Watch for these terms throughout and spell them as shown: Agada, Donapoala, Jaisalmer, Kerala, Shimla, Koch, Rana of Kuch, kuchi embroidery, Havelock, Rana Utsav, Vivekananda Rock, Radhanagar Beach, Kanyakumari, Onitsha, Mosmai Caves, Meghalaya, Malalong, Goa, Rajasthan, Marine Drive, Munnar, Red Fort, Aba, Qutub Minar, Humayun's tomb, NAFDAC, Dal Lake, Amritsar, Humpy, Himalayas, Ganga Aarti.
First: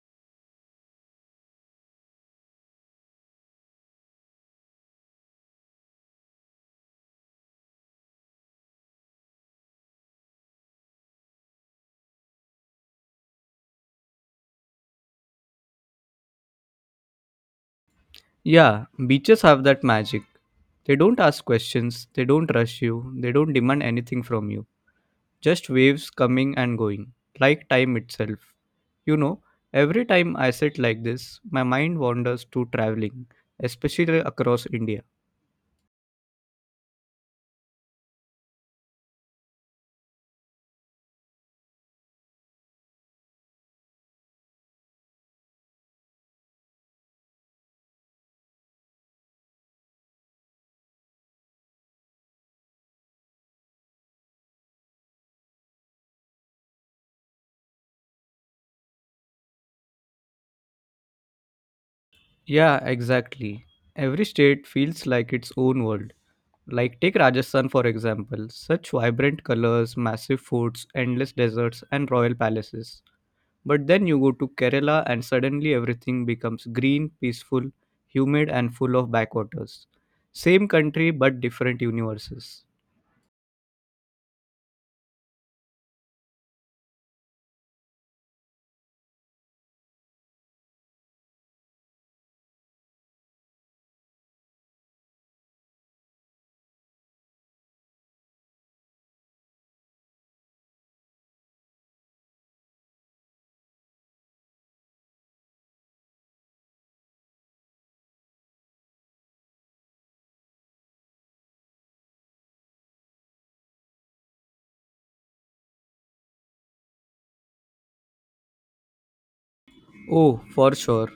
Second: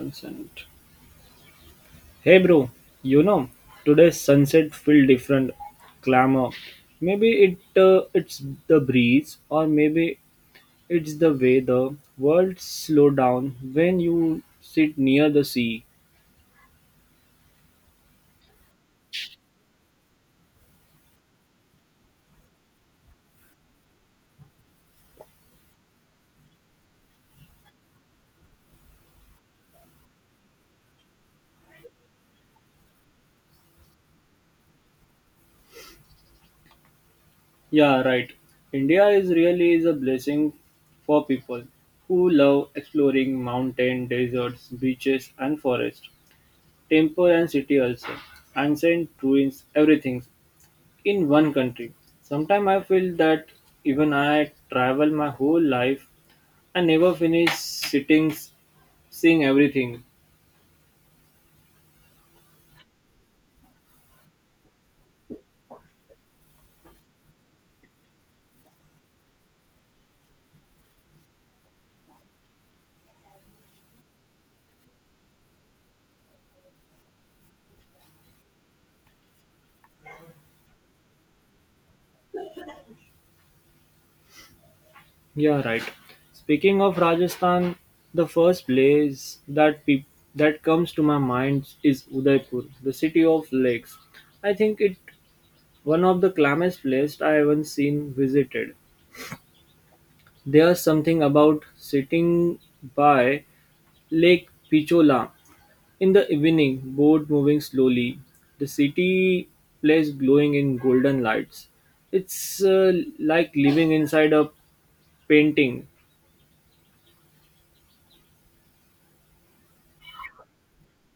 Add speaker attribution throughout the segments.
Speaker 1: Consent. Hey bro, you know, today's sunset feel different glamour. Maybe it's the breeze, or maybe it's the way the world slow down when you sit near the sea.
Speaker 2: Yeah, beaches have that magic. They don't ask questions, they don't rush you, they don't demand anything from you. Just waves coming and going, like time itself. You know, every time I sit like this, my mind wanders to traveling, especially across India.
Speaker 1: Yeah, right. India is really is a blessing for people who love exploring mountain, deserts, beaches and forest, temple and city also, ancient ruins, everything in one country. Sometimes I feel that even I travel my whole life, I never finish sitting, seeing everything.
Speaker 2: Yeah, exactly. Every state feels like its own world. Like, take Rajasthan for example, such vibrant colors, massive forts, endless deserts, and royal palaces. But then you go to Kerala and suddenly everything becomes green, peaceful, humid, and full of backwaters. Same country but different universes.
Speaker 1: Yeah, right. Speaking of Rajasthan, the first place that peop that comes to my mind is Udaipur, the city of lakes. I think it one of the calmest places I haven't seen visited. There's something about sitting by Lake Pichola in the evening, boat moving slowly, the city place glowing in golden lights. It's like living inside a painting.
Speaker 2: Oh, for sure.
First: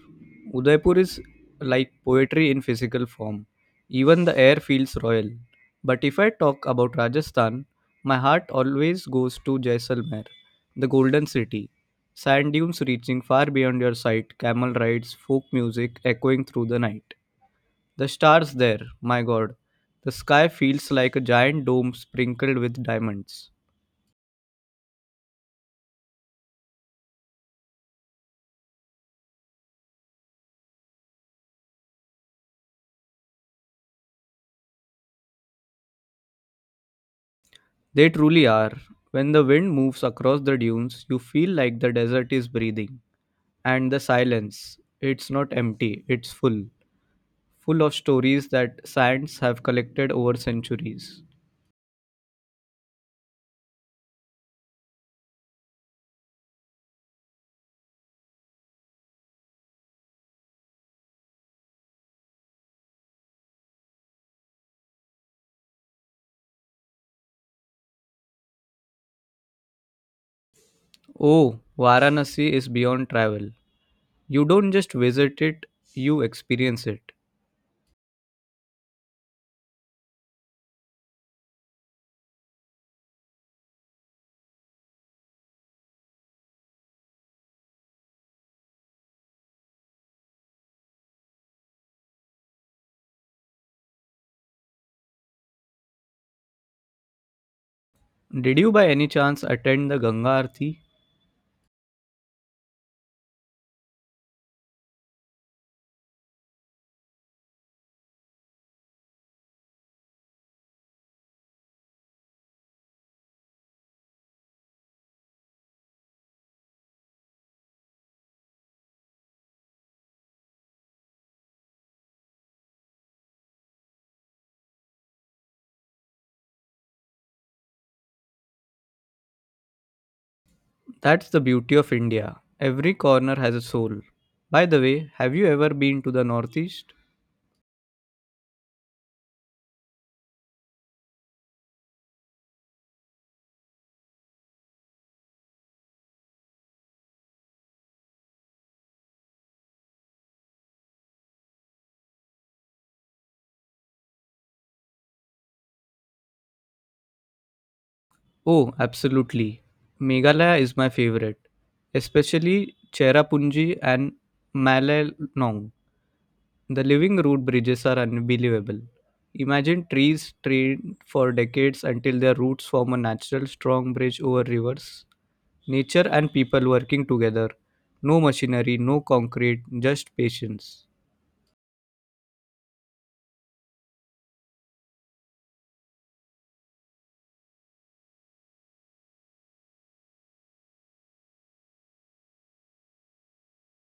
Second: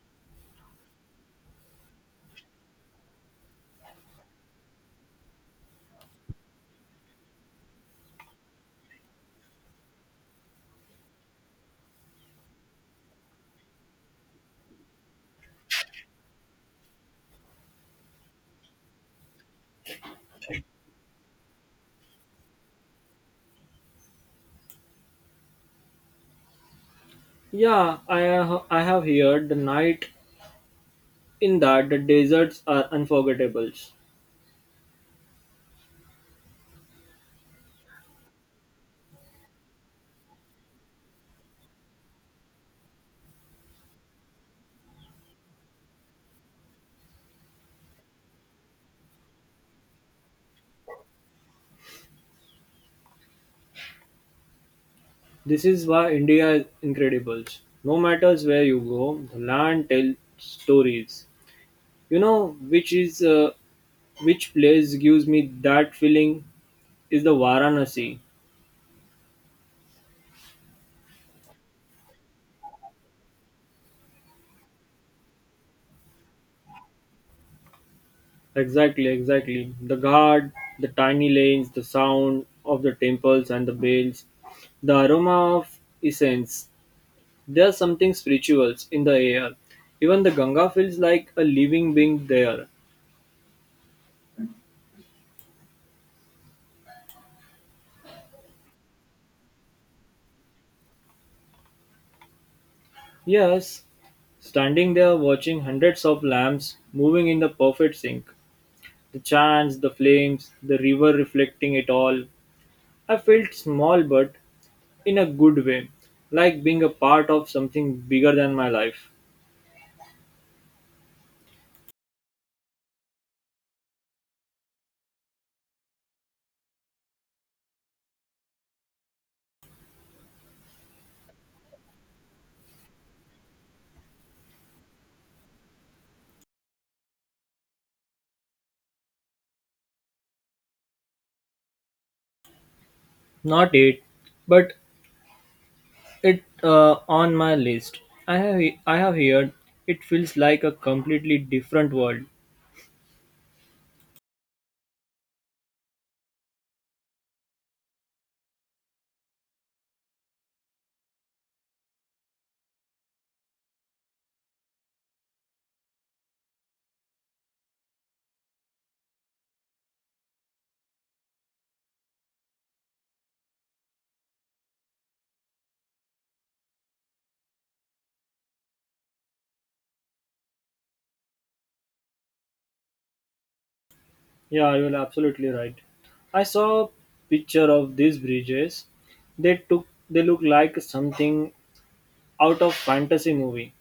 Speaker 2: Udaipur is like poetry in physical form. Even the air feels royal. But if I talk about Rajasthan, my heart always goes to Jaisalmer, the golden city. Sand dunes reaching far beyond your sight, camel rides, folk music echoing through the night. The stars there, my god. The sky feels like a giant dome sprinkled with diamonds.
Speaker 1: Yeah, I have heard the night in that the deserts are unforgettable.
Speaker 2: They truly are. When the wind moves across the dunes, you feel like the desert is breathing. And the silence, it's not empty, it's full. Full of stories that science have collected over centuries.
Speaker 1: This is why India is incredible. No matters where you go, the land tells stories. You know which is which place gives me that feeling is the Varanasi.
Speaker 2: Oh, Varanasi is beyond travel. You don't just visit it, you experience it.
Speaker 1: Exactly, exactly. The guard, the tiny lanes, the sound of the temples and the bells, the aroma of incense. There's something spiritual in the air. Even the Ganga feels like a living being there.
Speaker 2: Did you by any chance attend the Ganga Aarti?
Speaker 1: Yes, standing there watching hundreds of lamps moving in the perfect sync. The chants, the flames, the river reflecting it all. I felt small, but in a good way, like being a part of something bigger than my life.
Speaker 2: That's the beauty of India. Every corner has a soul. By the way, have you ever been to the Northeast?
Speaker 1: Not it, but it on my list. I have I have heard it feels like a completely different world.
Speaker 2: Oh, absolutely. Meghalaya is my favorite, especially Cherrapunji and Malalong. The living root bridges are unbelievable. Imagine trees trained for decades until their roots form a natural strong bridge over rivers. Nature and people working together. No machinery, no concrete, just patience.
Speaker 1: Yeah, you're absolutely right. I saw a picture of these bridges. They look like something out of fantasy movie.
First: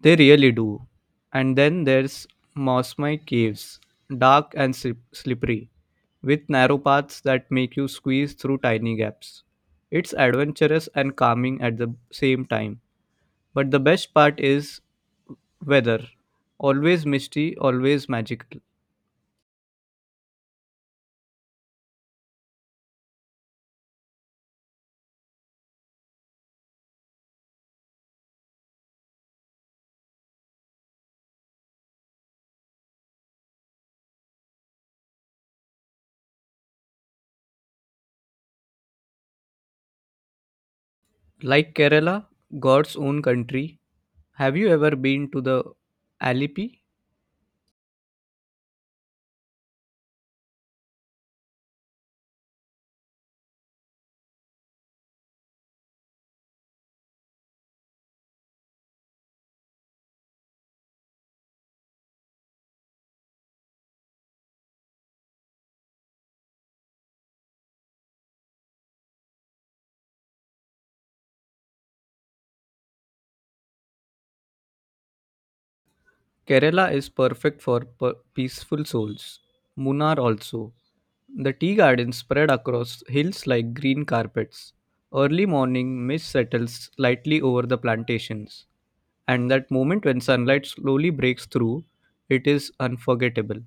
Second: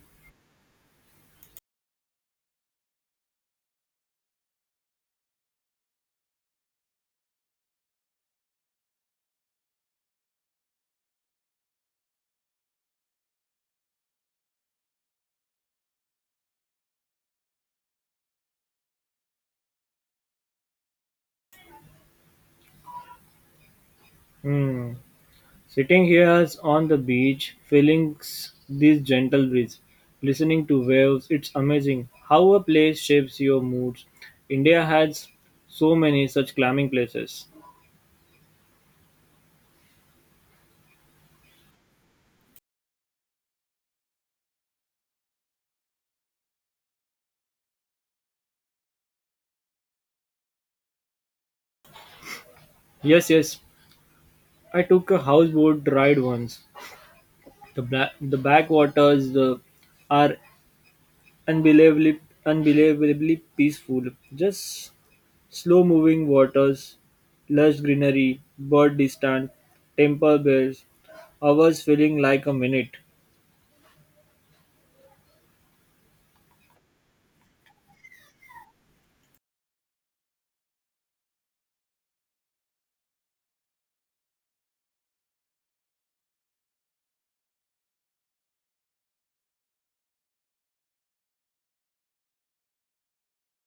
Speaker 2: They really do. And then there's Mosmai Caves, slippery, with narrow paths that make you squeeze through tiny gaps. It's adventurous and calming at the same time. But the best part is weather. Always misty, always magical.
Speaker 1: Hmm. Sitting here on the beach, feeling this gentle breeze, listening to waves, it's amazing how a place shapes your moods. India has so many such climbing places.
Speaker 2: Like Kerala, God's own country. Have you ever been to the Alipi?
Speaker 1: Yes, yes. I took a houseboat ride once. The backwaters the, are unbelievably peaceful. Just slow moving waters, lush greenery, bird distant, temple bells, hours feeling like a minute.
Speaker 2: Kerala is perfect for per- peaceful souls. Munnar also. The tea gardens spread across hills like green carpets. Early morning mist settles lightly over the plantations, and that moment when sunlight slowly breaks through, it is unforgettable.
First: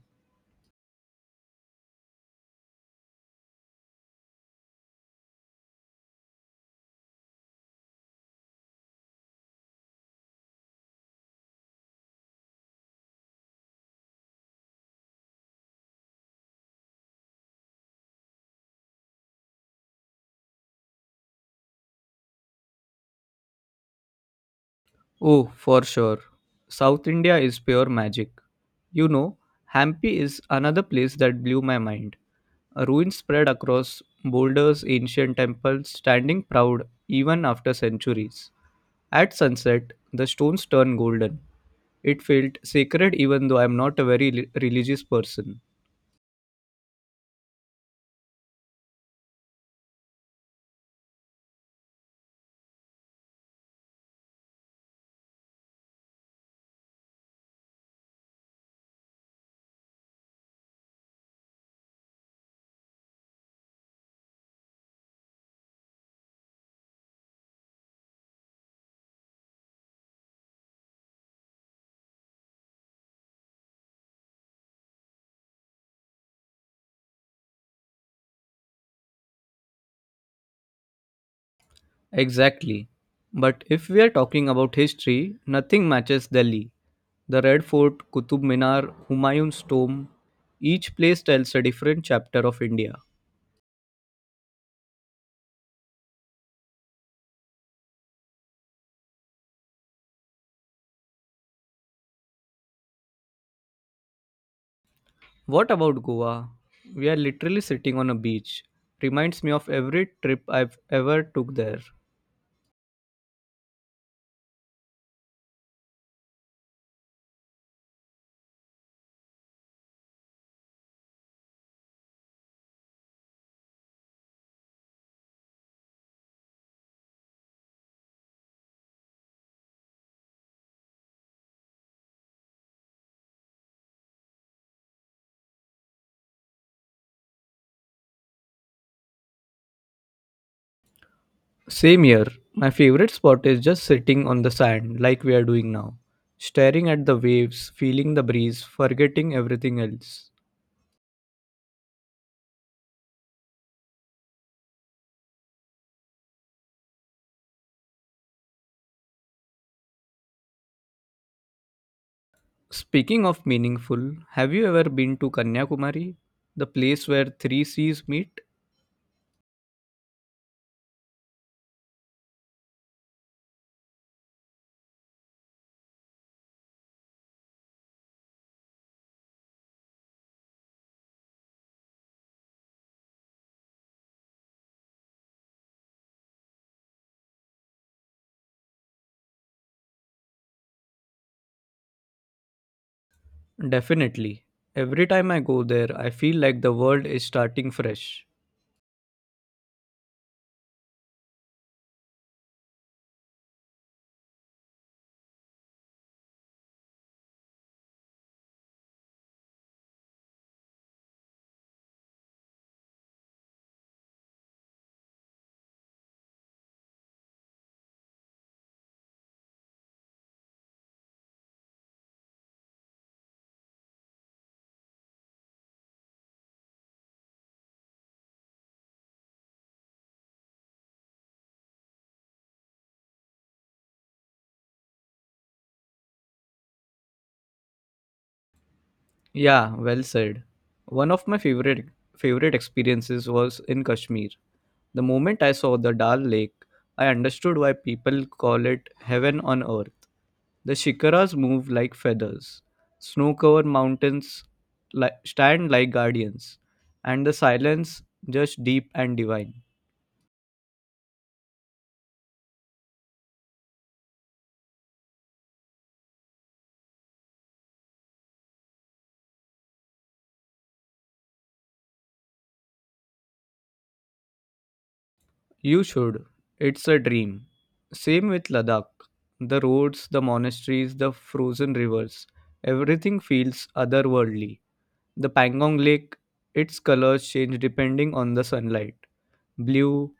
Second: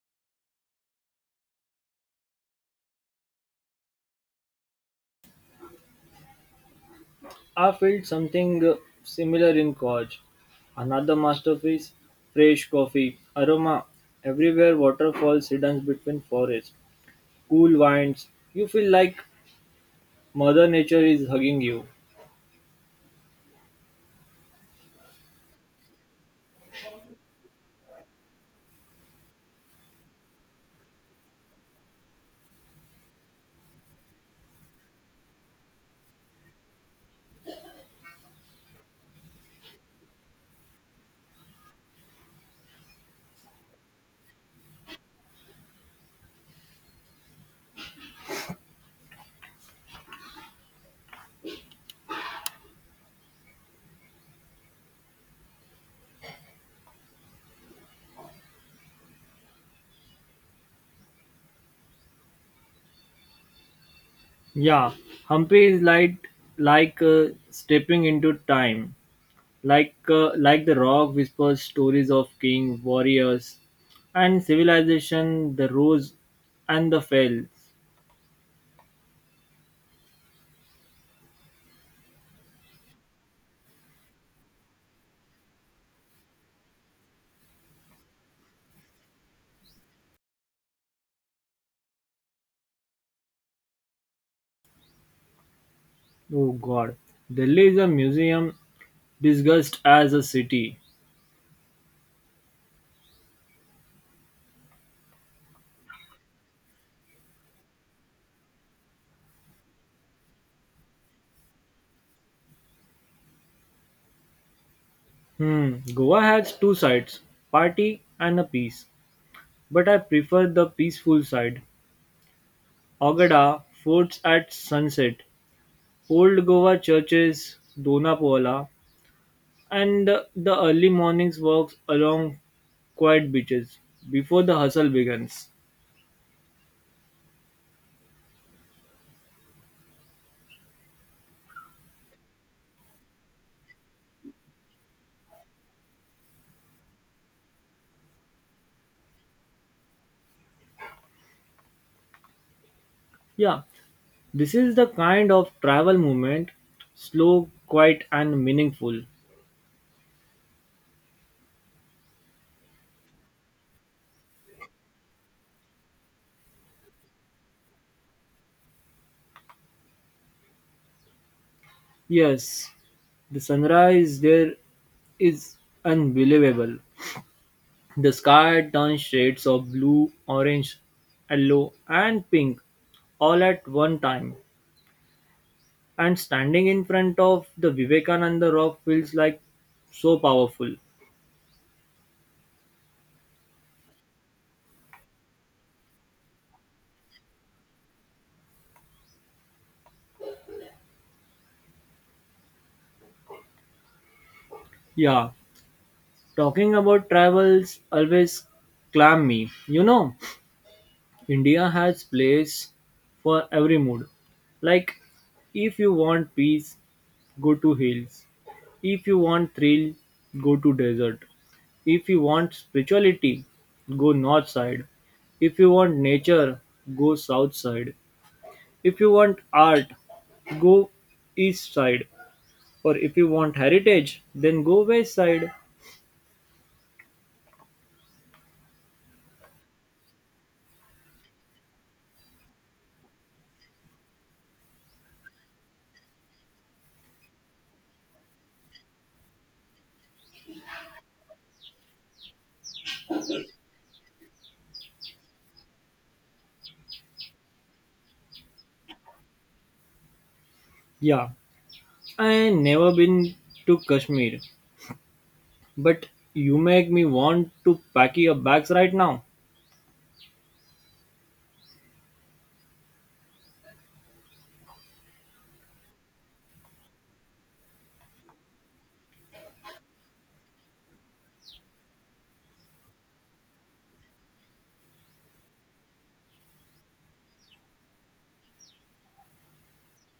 Speaker 1: I felt something similar in Koch. Another masterpiece, fresh coffee, aroma, everywhere waterfalls hidden between forests, cool winds. You feel like Mother Nature is hugging you.
Speaker 2: Oh, for sure. South India is pure magic. You know, Hampi is another place that blew my mind. Ruins spread across boulders, ancient temples, standing proud even after centuries. At sunset, the stones turn golden. It felt sacred even though I am not a very li- religious person.
Speaker 1: Yeah, Humpy is like stepping into time, like the rock whispers stories of king warriors, and civilization, the rose, and the fells.
Speaker 2: Exactly. But if we are talking about history, nothing matches Delhi. The Red Fort, Qutub Minar, Humayun's tomb, each place tells a different chapter of India.
Speaker 1: Oh God, Delhi is a museum disguised as a city.
Speaker 2: What about Goa? We are literally sitting on a beach. Reminds me of every trip I've ever took there.
Speaker 1: Hmm, Goa has two sides, party and a peace, but I prefer the peaceful side. Agada forts at sunset, Old Goa churches, Donapoala, and the early mornings walks along quiet beaches before the hustle begins.
Speaker 2: Same here. My favorite spot is just sitting on the sand like we are doing now, staring at the waves, feeling the breeze, forgetting everything else.
Speaker 1: Yeah, this is the kind of travel movement, slow, quiet, and meaningful.
Speaker 2: Speaking of meaningful, have you ever been to Kanyakumari, the place where three seas meet?
Speaker 1: Yes, the sunrise there is unbelievable. The sky turns shades of blue, orange, yellow, and pink all at one time. And standing in front of the Vivekananda Rock feels like so powerful.
Speaker 2: Definitely. Every time I go there, I feel like the world is starting fresh.
Speaker 1: Yeah, talking about travels always clam me. You know, India has place for every mood. Like, if you want peace, go to hills. If you want thrill, go to desert. If you want spirituality, go north side. If you want nature, go south side. If you want art, go east side. Or if you want heritage, then go west side.
Speaker 2: Yeah, well said. One of my favorite experiences was in Kashmir. The moment I saw the Dal Lake, I understood why people call it heaven on earth. The shikaras move like feathers. Snow covered mountains li- stand like guardians. And the silence just deep and divine.
Speaker 1: Yeah, I never been to Kashmir, but you make me want to pack your bags right now.
Speaker 2: You should. It's a dream. Same with Ladakh. The roads, the monasteries, the frozen rivers. Everything feels otherworldly. The Pangong Lake, its colors change depending on the sunlight. Blue,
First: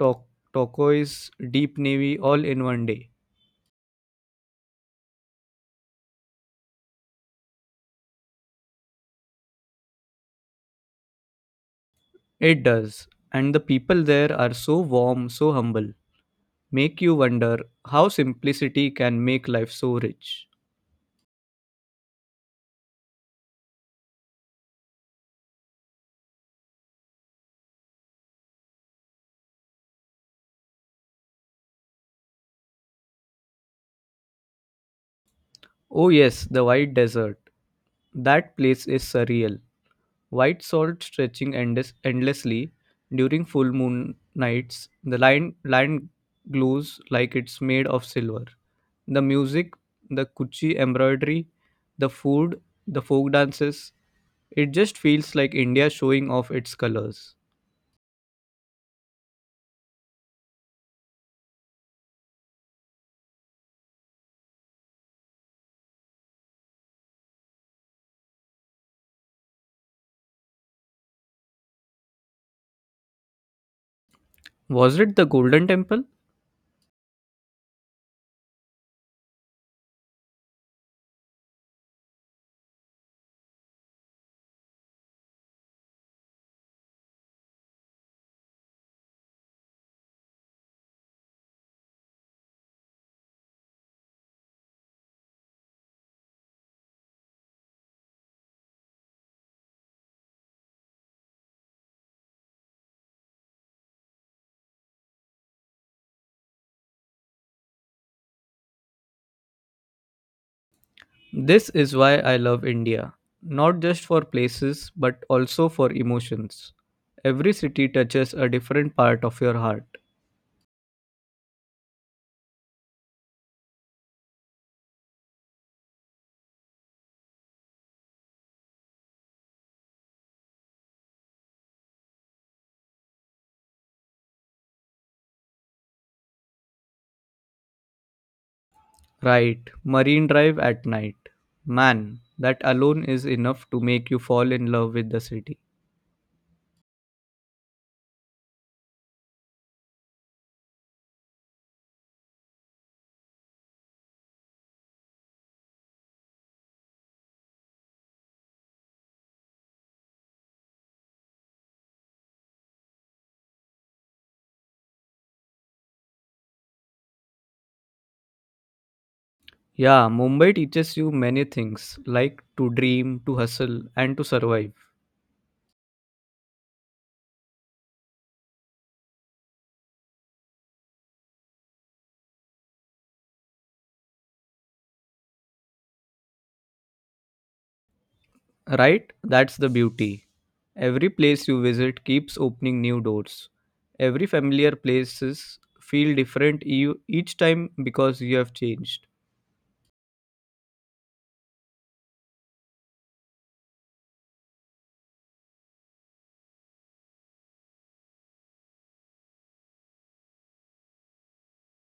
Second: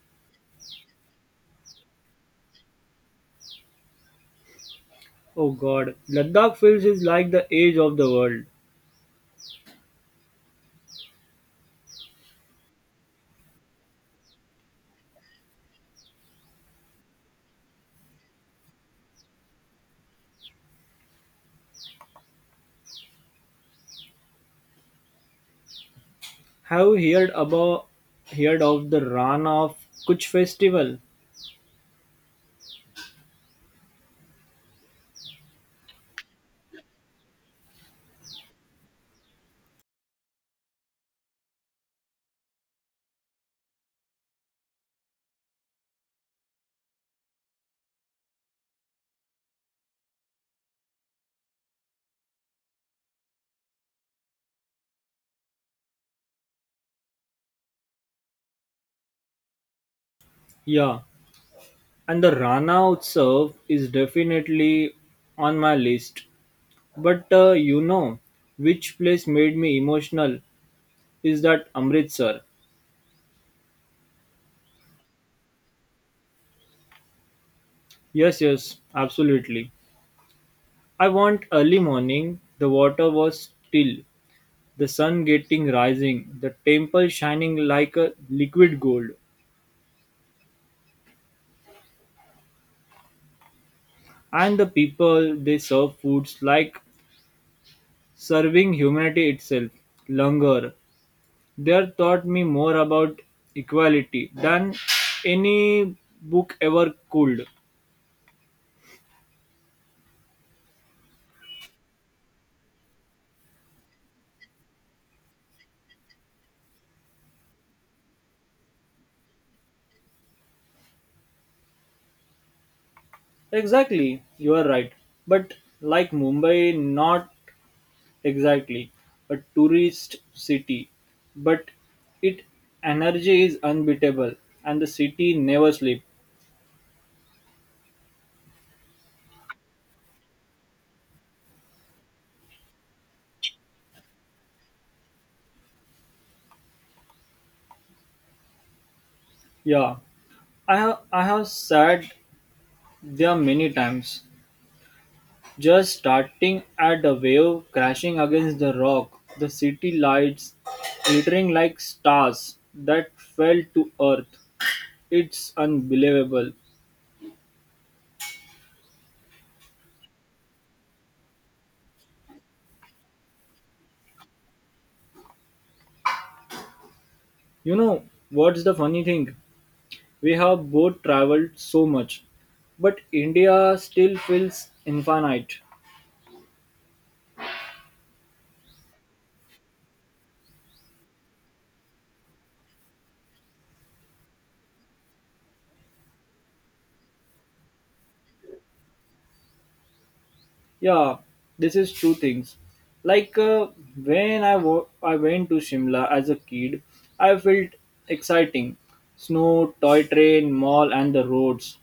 Speaker 2: to- turquoise, deep navy, all in one day.
Speaker 1: Oh god, Ladakh feels is like the edge of the world.
Speaker 2: It does. And the people there are so warm, so humble. Make you wonder how simplicity can make life so rich.
Speaker 1: Have you heard about heard of the Rana of Kuch festival?
Speaker 2: Oh, yes, the white desert. That place is surreal. White salt stretching endes- endlessly during full moon nights. Land glows like it's made of silver. The music, the kuchi embroidery, the food, the folk dances. It just feels like India showing off its colors.
Speaker 1: Yeah, and the Rana Utsav is definitely on my list. But you know, which place made me emotional is that Amritsar.
Speaker 2: Was it the Golden Temple?
Speaker 1: Yes, yes, absolutely. I want early morning. The water was still, the sun getting rising, the temple shining like a liquid gold, and the people they serve foods like serving humanity itself. Langar. There taught me more about equality than any book ever could.
Speaker 2: This is why I love India. Not just for places, but also for emotions. Every city touches a different part of your heart.
Speaker 1: Exactly, you are right. But like Mumbai, not exactly a tourist city, but its energy is unbeatable, and the city never sleep.
Speaker 2: Right, Marine Drive at night. Man, that alone is enough to make you fall in love with the city.
Speaker 1: Yeah, I have sat there many times, just starting at a wave crashing against the rock, the city lights glittering like stars that fell to earth. It's unbelievable.
Speaker 2: Yeah, Mumbai teaches you many things like to dream, to hustle, and to survive.
Speaker 1: You know what's the funny thing? We have both traveled so much, but India still feels infinite.
Speaker 2: Right? That's the beauty. Every place you visit keeps opening new doors. Every familiar places feel different eu- each time because you have changed.
Speaker 1: Yeah, this is two things. Like uh, when I went to Shimla as a kid, I felt exciting snow, toy train, mall, and the roads.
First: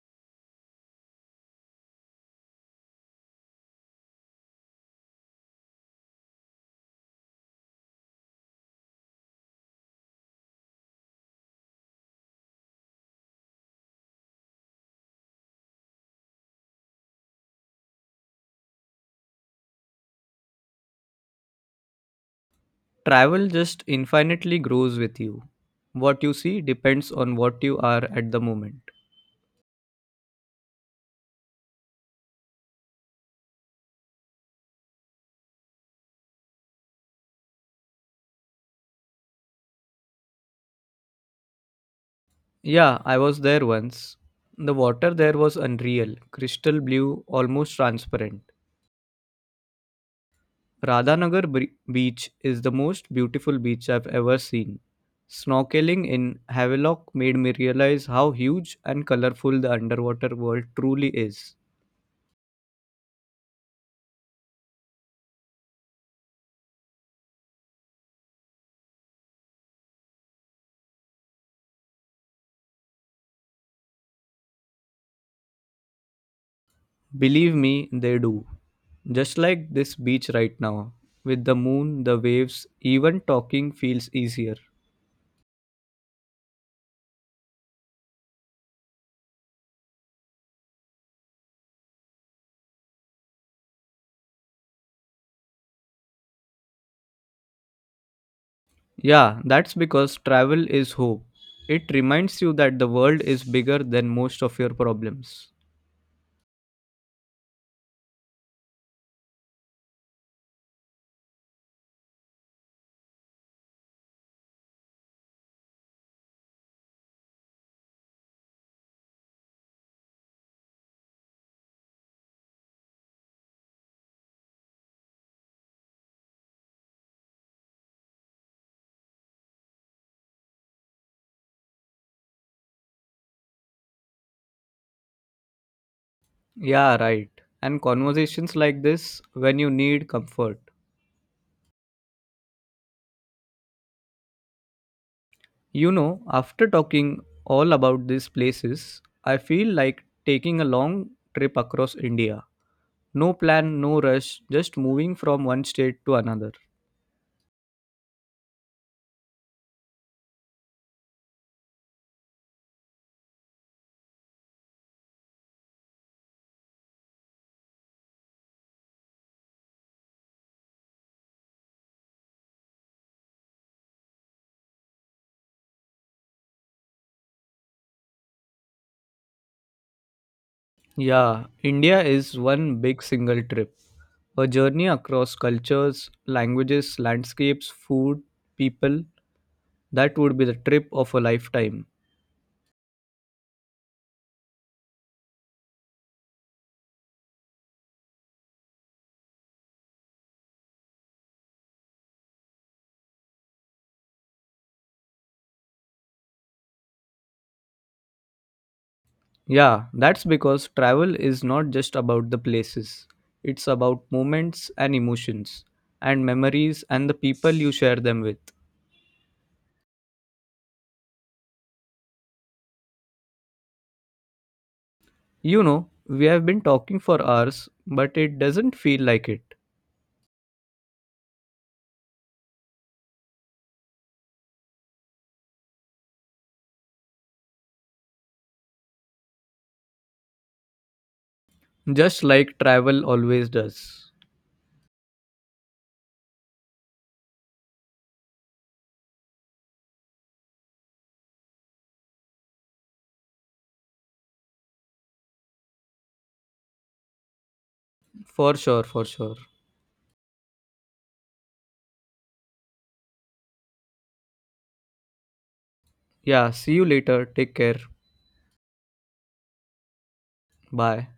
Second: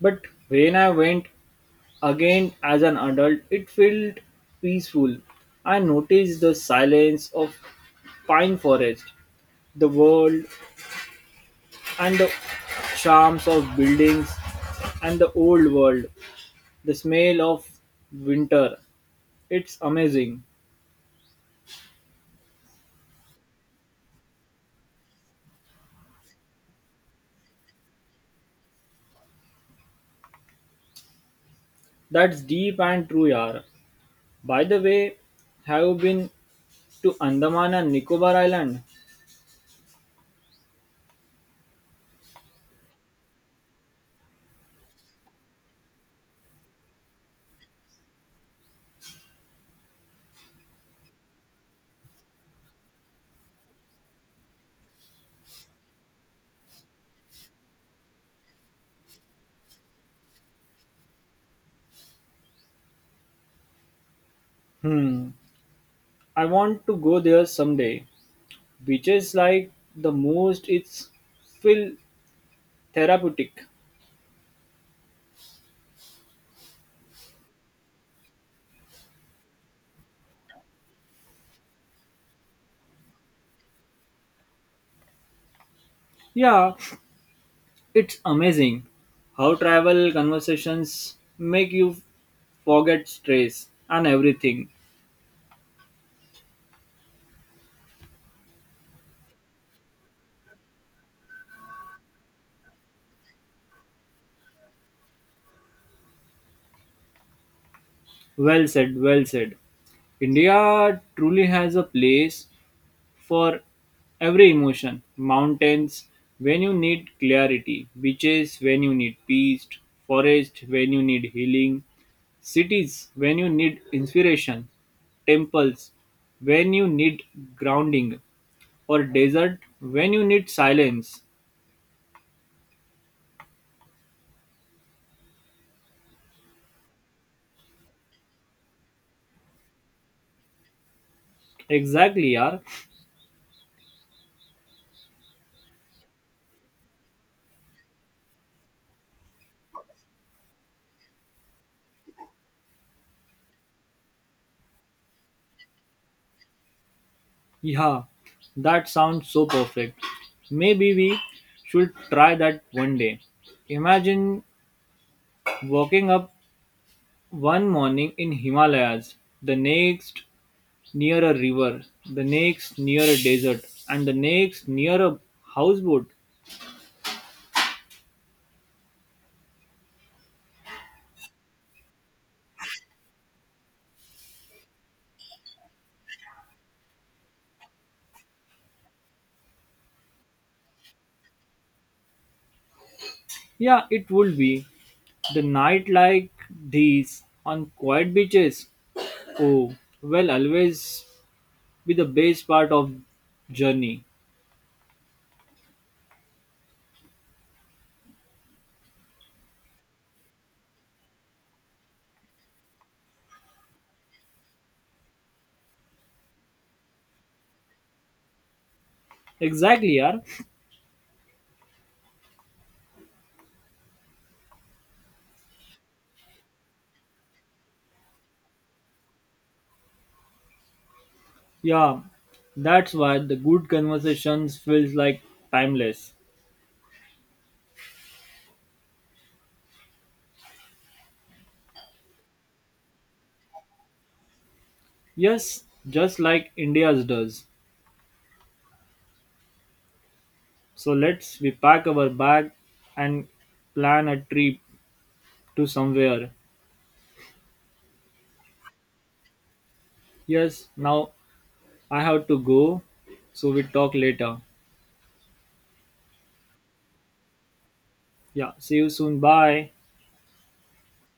Speaker 1: But when I went again as an adult, it felt peaceful. I noticed the silence of pine forest, the world and the charms of buildings and the old world, the smell of winter. It's amazing.
Speaker 2: Travel just infinitely grows with you. What you see depends on what you are at the moment.
Speaker 1: That's deep and true, yaar. By the way, have you been to Andaman and Nicobar Island?
Speaker 2: Yeah, I was there once. The water there was unreal, crystal blue, almost transparent. Beach is the most beautiful beach I've ever seen. Snorkeling in Havelock made me realize how huge and colorful the underwater world truly is.
Speaker 1: Hmm, I want to go there someday. Beaches like the most, it's feel therapeutic.
Speaker 2: Believe me, they do. Just like this beach right now. With the moon, the waves, even talking feels easier.
Speaker 1: Yeah, it's amazing how travel conversations make you forget stress and everything.
Speaker 2: Yeah, that's because travel is hope. It reminds you that the world is bigger than most of your problems.
Speaker 1: Well said, well said. India truly has a place for every emotion. Mountains when you need clarity, beaches when you need peace, forest when you need healing, cities when you need inspiration, temples when you need grounding, or desert when you need silence.
Speaker 2: Yeah, right. And conversations like this when you need comfort.
Speaker 1: Exactly, yaar.
Speaker 2: You know, after talking all about these places, I feel like taking a long trip across India. No plan, no rush, just moving from one state to another.
Speaker 1: Yeah, that sounds so perfect. Maybe we should try that one day. Imagine waking up one morning in Himalayas, the next near a river, the next near a desert, and the next near a houseboat.
Speaker 2: Yeah, India is one big single trip. A journey across cultures, languages, landscapes, food, people. That would be the trip of a lifetime.
Speaker 1: Yeah, it would be the night like these on quiet beaches. Oh, well, always be the best part of journey.
Speaker 2: Yeah, that's because travel is not just about the places, it's about moments and emotions, and memories and the people you share them with.
Speaker 1: Exactly, yeah.
Speaker 2: You know, we have been talking for hours, but it doesn't feel like it.
Speaker 1: Yeah, that's why the good conversations feels like timeless.
Speaker 2: Just like travel always does.
Speaker 1: Yes, just like India's does. So let's we pack our bag and plan a trip to somewhere.
Speaker 2: For sure, for sure.
Speaker 1: Yes, now I have to go. So we talk later.
Speaker 2: Yeah, see you later. Take care.
Speaker 1: Yeah, see you soon. Bye.
Speaker 2: Bye.